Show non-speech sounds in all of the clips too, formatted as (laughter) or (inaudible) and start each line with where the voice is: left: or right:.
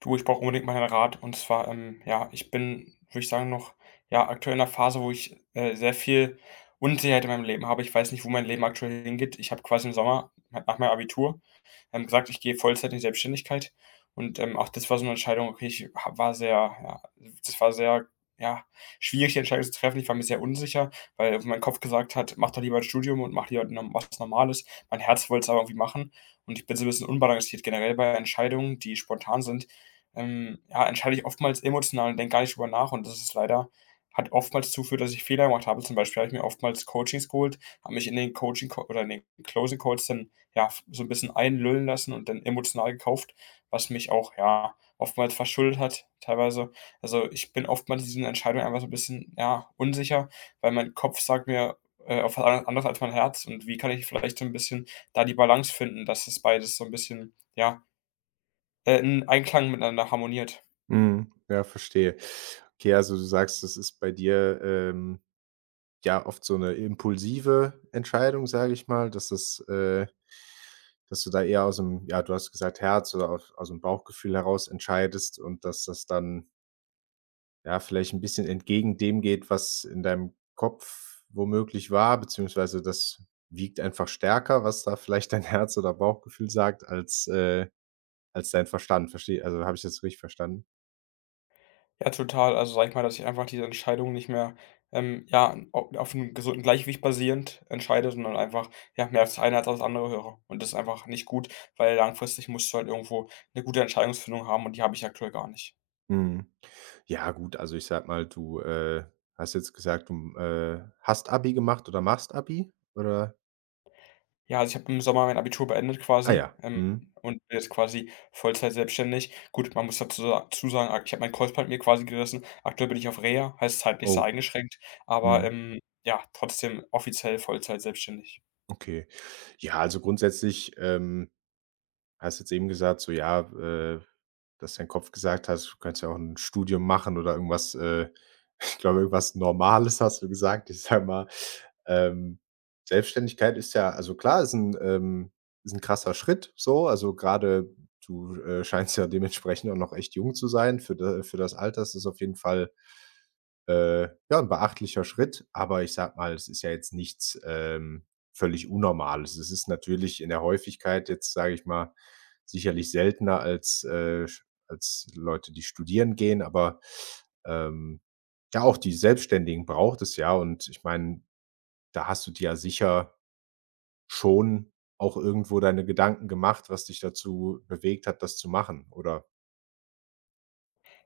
left: Du, ich brauche unbedingt mal einen Rat. Und zwar, ja, ich bin, würde ich sagen, noch ja, aktuell in einer Phase, wo ich sehr viel Unsicherheit in meinem Leben habe. Ich weiß nicht, wo mein Leben aktuell hingeht. Ich habe quasi im Sommer nach meinem Abitur gesagt, ich gehe Vollzeit in die Selbstständigkeit. Und auch das war so eine Entscheidung, okay, war sehr, ja, das war sehr, ja, schwierig, die Entscheidung zu treffen. Ich war mir sehr unsicher, weil mein Kopf gesagt hat, mach doch lieber ein Studium und mach lieber was Normales. Mein Herz wollte es aber irgendwie machen. Und ich bin so ein bisschen unbalanciert generell bei Entscheidungen, die spontan sind, ja, entscheide ich oftmals emotional und denke gar nicht drüber nach, und das ist leider, hat oftmals zugeführt, dass ich Fehler gemacht habe. Zum Beispiel habe ich mir oftmals Coachings geholt, habe mich in den Coaching oder in den Closing Calls dann, ja, f so ein bisschen einlullen lassen und dann emotional gekauft, was mich auch, ja, oftmals verschuldet hat teilweise. Also, ich bin oftmals in diesen Entscheidungen einfach so ein bisschen, ja, unsicher, weil mein Kopf sagt mir, auf was an anderes als mein Herz, und wie kann ich vielleicht so ein bisschen da die Balance finden, dass das beides so ein bisschen, ja, in Einklang miteinander harmoniert?
right: Mhm. Ja, verstehe. Okay, also du sagst, das ist bei dir, ja, oft so eine impulsive Entscheidung, sage ich mal, dass das, dass du da eher aus dem, ja, du hast gesagt, Herz oder aus'm Bauchgefühl heraus entscheidest und dass das dann, ja, vielleicht ein bisschen entgegen dem geht, was in deinem Kopf womöglich war, beziehungsweise das wiegt einfach stärker, was da vielleicht dein (laughs) Herz oder Bauchgefühl sagt, als als dein Verstand. Verstehe, also habe ich das richtig verstanden?
left: Ja, total. Also, sag ich mal, dass ich einfach diese Entscheidung nicht mehr, ja, au auf einem gesunden Gleichgewicht basierend entscheide, sondern einfach, ja, mehr auf das eine als auf das andere höre. Und das ist einfach nicht gut, weil langfristig musst du halt irgendwo eine gute Entscheidungsfindung haben, und die habe ich aktuell gar nicht.
right: Mhm. Ja gut, also ich sag mal, hast jetzt gesagt, hast Abi gemacht oder machst Abi? Oder
left: Ja, also, ich habe im Sommer mein Abitur beendet
right: ah
left: quasi,
right: ja, mhm.
left: und bin jetzt quasi Vollzeit selbstständig. Gut, man muss dazu sa zu sagen, ak ich habe mein Kreuzband mir quasi gerissen. Aktuell bin ich auf Reha, heißt zeitlich sehr
right: Oh,
left: eingeschränkt, aber,
right: mhm,
left: ja, trotzdem offiziell Vollzeit selbstständig.
right: okay. Ja, also grundsätzlich, hast jetzt eben gesagt, so ja, dass dein Kopf gesagt hat, du kannst ja auch ein Studium machen oder irgendwas, (laughs) ich glaube, irgendwas Normales hast du gesagt. Ich sage mal, ähm, Selbstständigkeit ist ja, also klar, ist ein ist ein krasser Schritt so. Also gerade du, scheinst ja dementsprechend auch noch echt jung zu sein. Für das Alter ist es auf jeden Fall äh, ja, ein beachtlicher Schritt, aber ich sag mal, es ist ja jetzt nichts, völlig Unnormales. Es ist natürlich in der Häufigkeit jetzt, sage ich mal, sicherlich seltener als, sch als Leute, die studieren gehen, aber, ähm, ja, auch die Selbstständigen braucht es ja und ich meine, da hast du dir ja sicher schon auch irgendwo deine Gedanken gemacht, was dich dazu bewegt hat, das zu machen, oder?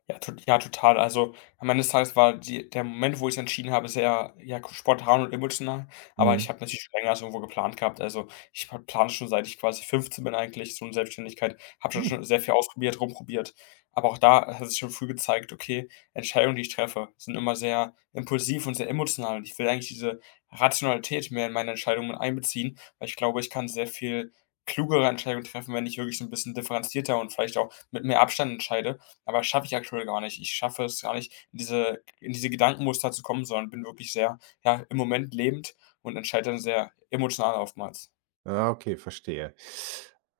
left: Ja, total. Also, am Ende des Tages war die der Moment, wo ich's entschieden habe, sehr, ja, spontan und emotional, aber ich
right: Mhm.
left: habe natürlich schon länger so irgendwo geplant gehabt. Also, ich habe plane schon, seit ich quasi 15 bin eigentlich, so 'ne Selbstständigkeit, habe schon
right: Mhm.
left: schon sehr viel ausprobiert, rumprobiert. Aber auch da hat sich schon früh gezeigt, okay, Entscheidungen, die ich treffe, sind immer sehr impulsiv und sehr emotional, und ich will eigentlich diese Rationalität mehr in meine Entscheidungen einbeziehen, weil ich glaube, ich kann sehr viel klugere Entscheidungen treffen, wenn ich wirklich so 'n bisschen differenzierter und vielleicht auch mit mehr Abstand entscheide, aber schaffe ich aktuell gar nicht. Ich schaffe es gar nicht, in diese Gedankenmuster zu kommen, sondern bin wirklich sehr, ja, im Moment lebend und entscheide dann sehr emotional oftmals.
right: Ah, okay, verstehe.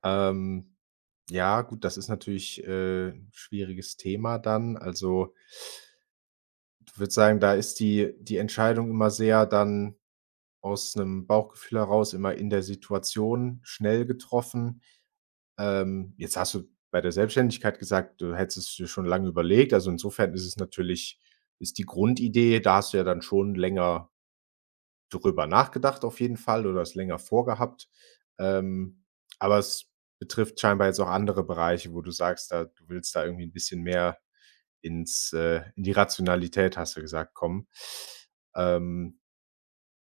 right: Ähm, ja, gut, das ist natürlich, 'n schwieriges Thema dann. Also, ich würde sagen, da ist die Entscheidung immer sehr dann aus einem Bauchgefühl heraus, immer in der Situation schnell getroffen. Jetzt hast du bei der Selbstständigkeit gesagt, du hättest es dir schon lange überlegt. Also, insofern ist es natürlich ist die Grundidee, da hast du ja dann schon länger drüber nachgedacht auf jeden Fall oder es länger vorgehabt, ähm, aber es betrifft scheinbar jetzt auch andere Bereiche, wo du sagst, da du willst da irgendwie ein bisschen mehr ins in die Rationalität, hast du gesagt, kommen. Ähm,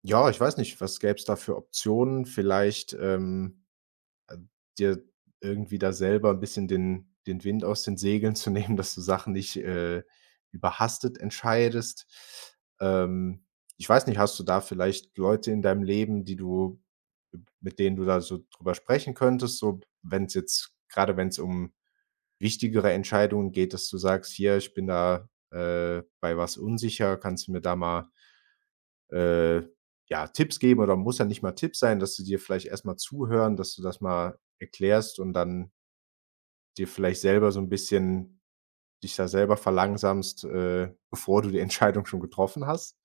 right: ja, ich weiß nicht, was gäb's da für Optionen? Vielleicht, äh, dir irgendwie da selber ein bisschen den Wind aus den Segeln zu (laughs) nehmen, dass du Sachen nicht, überhastet entscheidest. Ähm, ich weiß nicht, hast du da vielleicht Leute in deinem Leben, die du mit denen du da so drüber sprechen könntest, so wenn's jetzt grade wenn's um wichtigere Entscheidungen geht, dass du sagst: „Hier, ich bin da, bei was unsicher, kannst du mir da mal äh, ja, Tipps geben oder muss ja nicht mal Tipps sein, dass sie dir vielleicht erst mal zuhören, dass du das mal erklärst und dann dir vielleicht selber so ein bisschen dich da selber verlangsamst, bevor du die (laughs) Entscheidung schon getroffen hast?“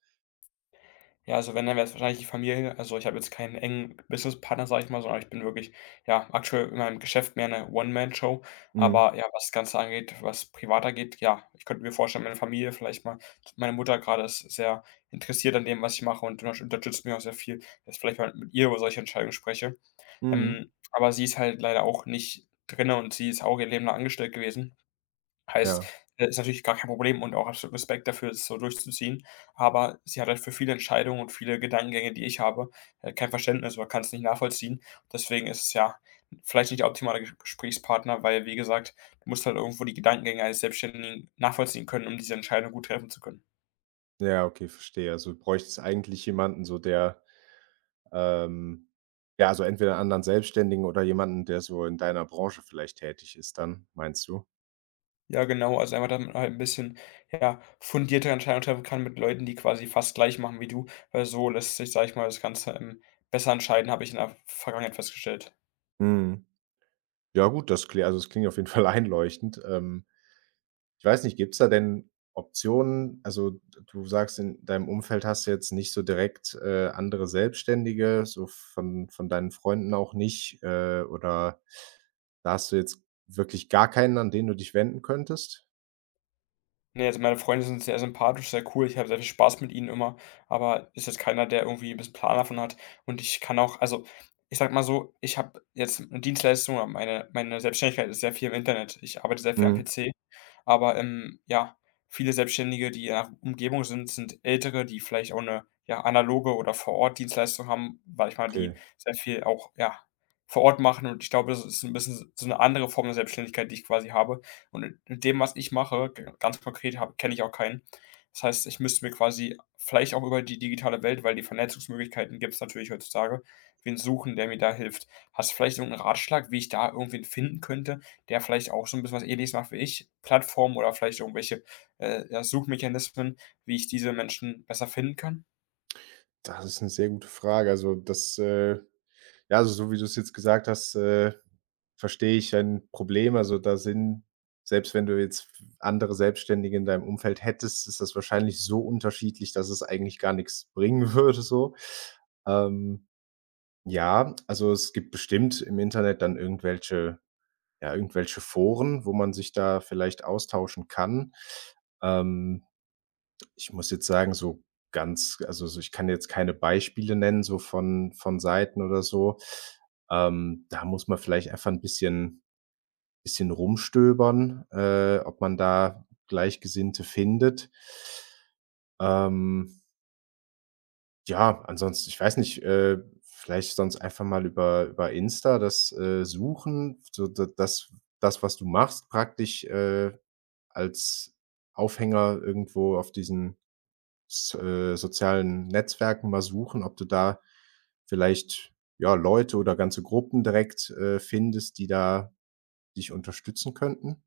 left: Ja, also wenn, dann wär's wahrscheinlich die Familie. Also, ich habe jetzt keinen engen Businesspartner, sage ich mal, sondern ich bin wirklich, ja, aktuell in meinem Geschäft mehr eine One-Man-Show.
right: Mhm,
left: Aber ja, was das Ganze angeht, was privat angeht, ja, ich könnte mir vorstellen, meine Familie vielleicht mal, meine Mutter gerade ist sehr interessiert an dem, was ich mache, und unterstützt mich auch sehr viel, dass vielleicht mal mit ihr über solche Entscheidungen spreche.
right: mhm.
left: Aber sie ist halt leider auch nicht drin, und sie ist auch ihr Leben lang angestellt gewesen. Heißt,
right: Ja,
left: ist natürlich gar kein Problem und auch absolut Respekt dafür, es so durchzuziehen. Aber sie hat halt für viele Entscheidungen und viele Gedankengänge, die ich habe, kein Verständnis oder kann es nicht nachvollziehen. Deswegen ist es ja vielleicht nicht der optimale Gesprächspartner, weil, wie gesagt, du musst halt irgendwo die Gedankengänge eines Selbstständigen nachvollziehen können, um diese Entscheidung gut treffen zu können.
right: ja, okay, verstehe. Also, du bräuchtest eigentlich jemanden so, der, ähm, ja, also entweder 'n anderen Selbstständigen oder jemanden, der so in deiner Branche vielleicht tätig ist dann, meinst du?
left: Ja, genau, also einfach, damit man halt ein bisschen, ja, fundierte Entscheidungen treffen kann mit Leuten, die quasi fast gleich machen wie du, weil so lässt sich, sage ich mal, das Ganze, besser entscheiden, habe ich in der Vergangenheit festgestellt.
right: Mhm. Ja gut, das klingt, also, das klingt auf jeden (laughs) Fall einleuchtend. Ähm, ich weiß nicht, gibt es da denn Optionen? Also, d du sagst, in deinem Umfeld hast du jetzt nicht so direkt, andere Selbstständige, so von deinen Freunden auch nicht, oder da hast du jetzt wirklich gar keinen, an den du dich wenden könntest?
left: Ne, also meine Freunde sind sehr sympathisch, sehr cool. Ich habe sehr viel Spaß mit ihnen immer, aber ist jetzt keiner, der irgendwie ein bisschen Plan davon hat. Und ich kann auch, also, ich sage mal so, ich habe jetzt eine Dienstleistung, aber meine Selbstständigkeit ist sehr viel im Internet. Ich arbeite sehr viel am
right: Mhm,
left: PC. Aber, ja, viele Selbstständige, die in 'ner Umgebung sind, sind Ältere, die vielleicht auch eine, ja, analoge oder Vor-Ort-Dienstleistung haben, weil ich mal, die
right: okay.
left: sehr viel auch, ja, vor Ort machen, und ich glaube, das ist ein bisschen so eine andere Form der Selbstständigkeit, die ich quasi habe. Und in dem, was ich mache, g ganz konkret habe kenne ich auch keinen. Das heißt, ich müsste mir quasi vielleicht auch über die digitale Welt, weil die Vernetzungsmöglichkeiten gibt es natürlich heutzutage, wen suchen, der mir da hilft. Hast du vielleicht irgend 'n Ratschlag, wie ich da irgendwen finden könnte, der vielleicht auch so ein bisschen was Ähnliches macht wie ich, Plattformen oder vielleicht irgendwelche, ja, Suchmechanismen, wie ich diese Menschen besser finden kann?
right: Das ist eine sehr gute Frage. Also, das, äh, ja, also so wie du es jetzt gesagt hast, verstehe ich ein Problem. Also, da sind, selbst wenn du jetzt andere Selbstständige in deinem Umfeld hättest, ist das wahrscheinlich so unterschiedlich, dass es eigentlich gar nichts bringen (laughs) würde so. Ähm, ja, also es gibt bestimmt im Internet dann irgendwelche ja, irgendwelche Foren, wo man sich da vielleicht austauschen kann. Ähm, ich muss jetzt sagen, so ganz, also so ich kann jetzt keine Beispiele nennen, so von Seiten oder so. Da muss man vielleicht einfach ein bisschen rumstöbern, ob man da Gleichgesinnte findet. Ähm, ja, ansonsten ich weiß nicht, vielleicht sonst einfach mal über Insta das, suchen, so da das das, was du machst, praktisch, als Aufhänger irgendwo auf diesen s sozialen Netzwerken mal suchen, ob du da vielleicht, ja, Leute oder ganze Gruppen direkt, findest, die da dich unterstützen könnten?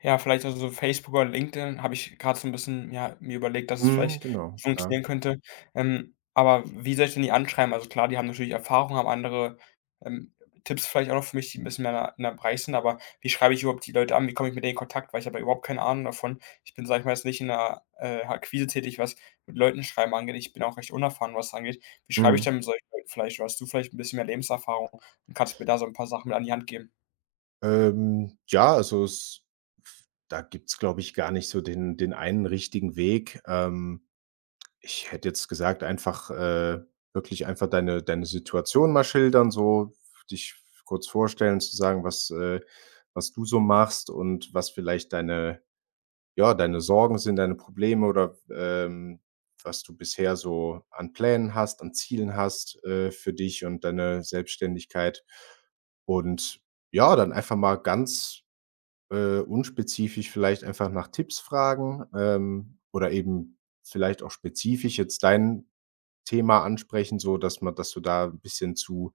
left: Ja, vielleicht also so Facebook oder LinkedIn habe ich gerade so 'n bisschen, ja, mir überlegt, dass es
right: Mhm,
left: vielleicht
right: genau, ja.
left: funktionieren könnte. Aber wie soll ich denn die anschreiben? Also klar, die haben natürlich Erfahrung, haben andere, ähm, Tipps vielleicht auch noch für mich, die 'n bisschen mehr in deinem Bereich sind, aber wie schreibe ich überhaupt die Leute an? Wie komme ich mit denen in Kontakt? Weil ich habe ja überhaupt keine Ahnung davon. Ich bin, sage ich mal, jetzt nicht in der, Akquise tätig, was mit Leuten schreiben angeht. Ich bin auch recht unerfahren, was das angeht. Wie schreibe ich
right: Mhm.
left: denn mit solchen Leuten vielleicht? Oder hast du vielleicht 'n bisschen mehr Lebenserfahrung und kannst mir da so 'n paar Sachen mit an die Hand geben?
right: Ja, also es da gibt's, glaube ich, gar nicht so den einen richtigen Weg. Ich hätte jetzt gesagt, einfach, äh, wirklich einfach deine Situation mal schildern, so dich kurz vorstellen, zu sagen, was was du so machst und was vielleicht deine ja, deine Sorgen sind, deine Probleme oder, was du bisher so an Plänen hast, an Zielen hast, für dich und deine Selbstständigkeit. Und ja, dann einfach mal ganz, unspezifisch vielleicht einfach nach Tipps fragen, oder eben vielleicht auch spezifisch jetzt dein Thema ansprechen, so dass man, dass du da ein bisschen zu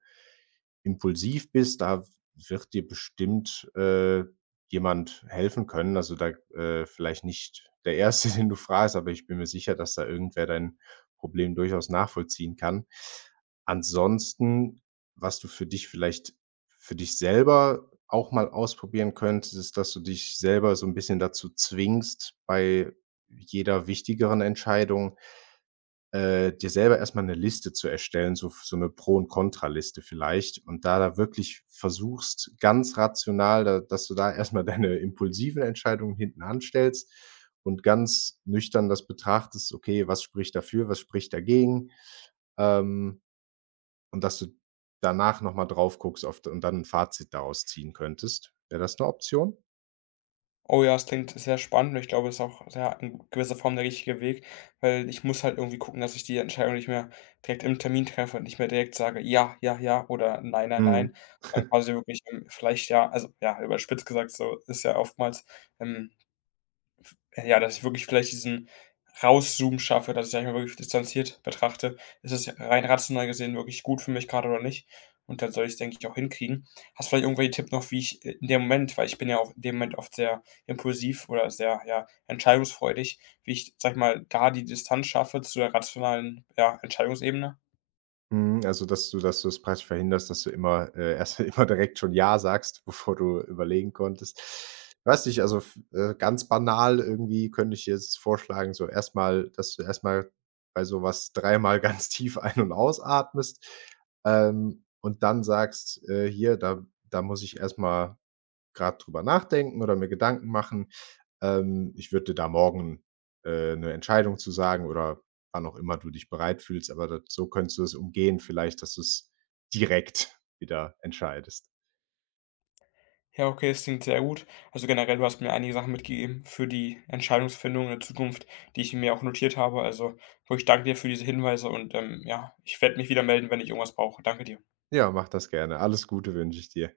right: impulsiv bist, da wird dir bestimmt, jemand helfen können. Also, da vielleicht nicht der erste, (laughs) den du fragst, aber ich bin mir sicher, dass da irgendwer dein Problem durchaus nachvollziehen kann. Ansonsten, was du für dich vielleicht für dich selber auch mal ausprobieren könntest, ist, dass du dich selber so ein bisschen dazu zwingst, bei jeder wichtigeren Entscheidung dir selber erstmal eine Liste zu erstellen, so so eine Pro- und Kontraliste vielleicht und da wirklich versuchst, ganz rational da, dass du da erstmal (laughs) deine impulsiven Entscheidungen hinten anstellst und ganz nüchtern das betrachtest: „Okay, was spricht dafür, was spricht dagegen?“ Ähm, und dass du danach noch mal drauf guckst auf und dann ein Fazit daraus ziehen könntest. Wäre das eine Option?
left: Oh ja, es klingt sehr spannend, und ich glaube, es ist auch sehr in gewisser Form der richtige Weg, weil ich muss halt irgendwie gucken, dass ich die Entscheidung nicht mehr direkt im Termin treffe und nicht mehr direkt sage: „Ja, ja, ja“ oder „Nein, nein,
right: Mhm.
left: nein“, und quasi wirklich, vielleicht ja, also, ja, überspitzt gesagt so ist ja oftmals, ähm ja, dass ich wirklich vielleicht diesen Rauszoom schaffe, dass ich, sage ich mal, wirklich distanziert betrachte. Ist es rein rational gesehen wirklich gut für mich gerade oder nicht? Und dann soll ich's, denke ich, auch hinkriegen. Hast vielleicht irgendwelche Tipp noch, wie ich, in dem Moment, weil ich bin ja auch in dem Moment oft sehr impulsiv oder sehr, ja, entscheidungsfreudig, wie ich, sage ich mal, da die Distanz schaffe zu der rationalen, ja, Entscheidungsebene?
right: Mhm, also, dass du es praktisch verhinderst, dass du immer erst (laughs) immer direkt schon „ja“ sagst, bevor du überlegen konntest. Weiß nicht, also, f ganz banal irgendwie könnte ich jetzt vorschlagen, so erstmal, dass du erstmal bei sowas dreimal (laughs) ganz tief ein und ausatmest, und dann sagst: hier, da muss ich erstmal gerade drüber nachdenken oder mir Gedanken machen. Ich würde dir da morgen, 'ne Entscheidung zu sagen oder wann auch immer du dich bereit fühlst“, aber das so könntest du es umgehen vielleicht, dass du es direkt (laughs) wieder entscheidest.
left: Ja, okay, das klingt sehr gut. Also generell, du hast mir einige Sachen mitgegeben für die Entscheidungsfindung in der Zukunft, die ich mir auch notiert habe. Also, wirklich danke dir für diese Hinweise, und ja, ich werde mich wieder melden, wenn ich irgendwas brauche. Danke dir.
right: Ja, mach das gerne. Alles Gute wünsche ich dir.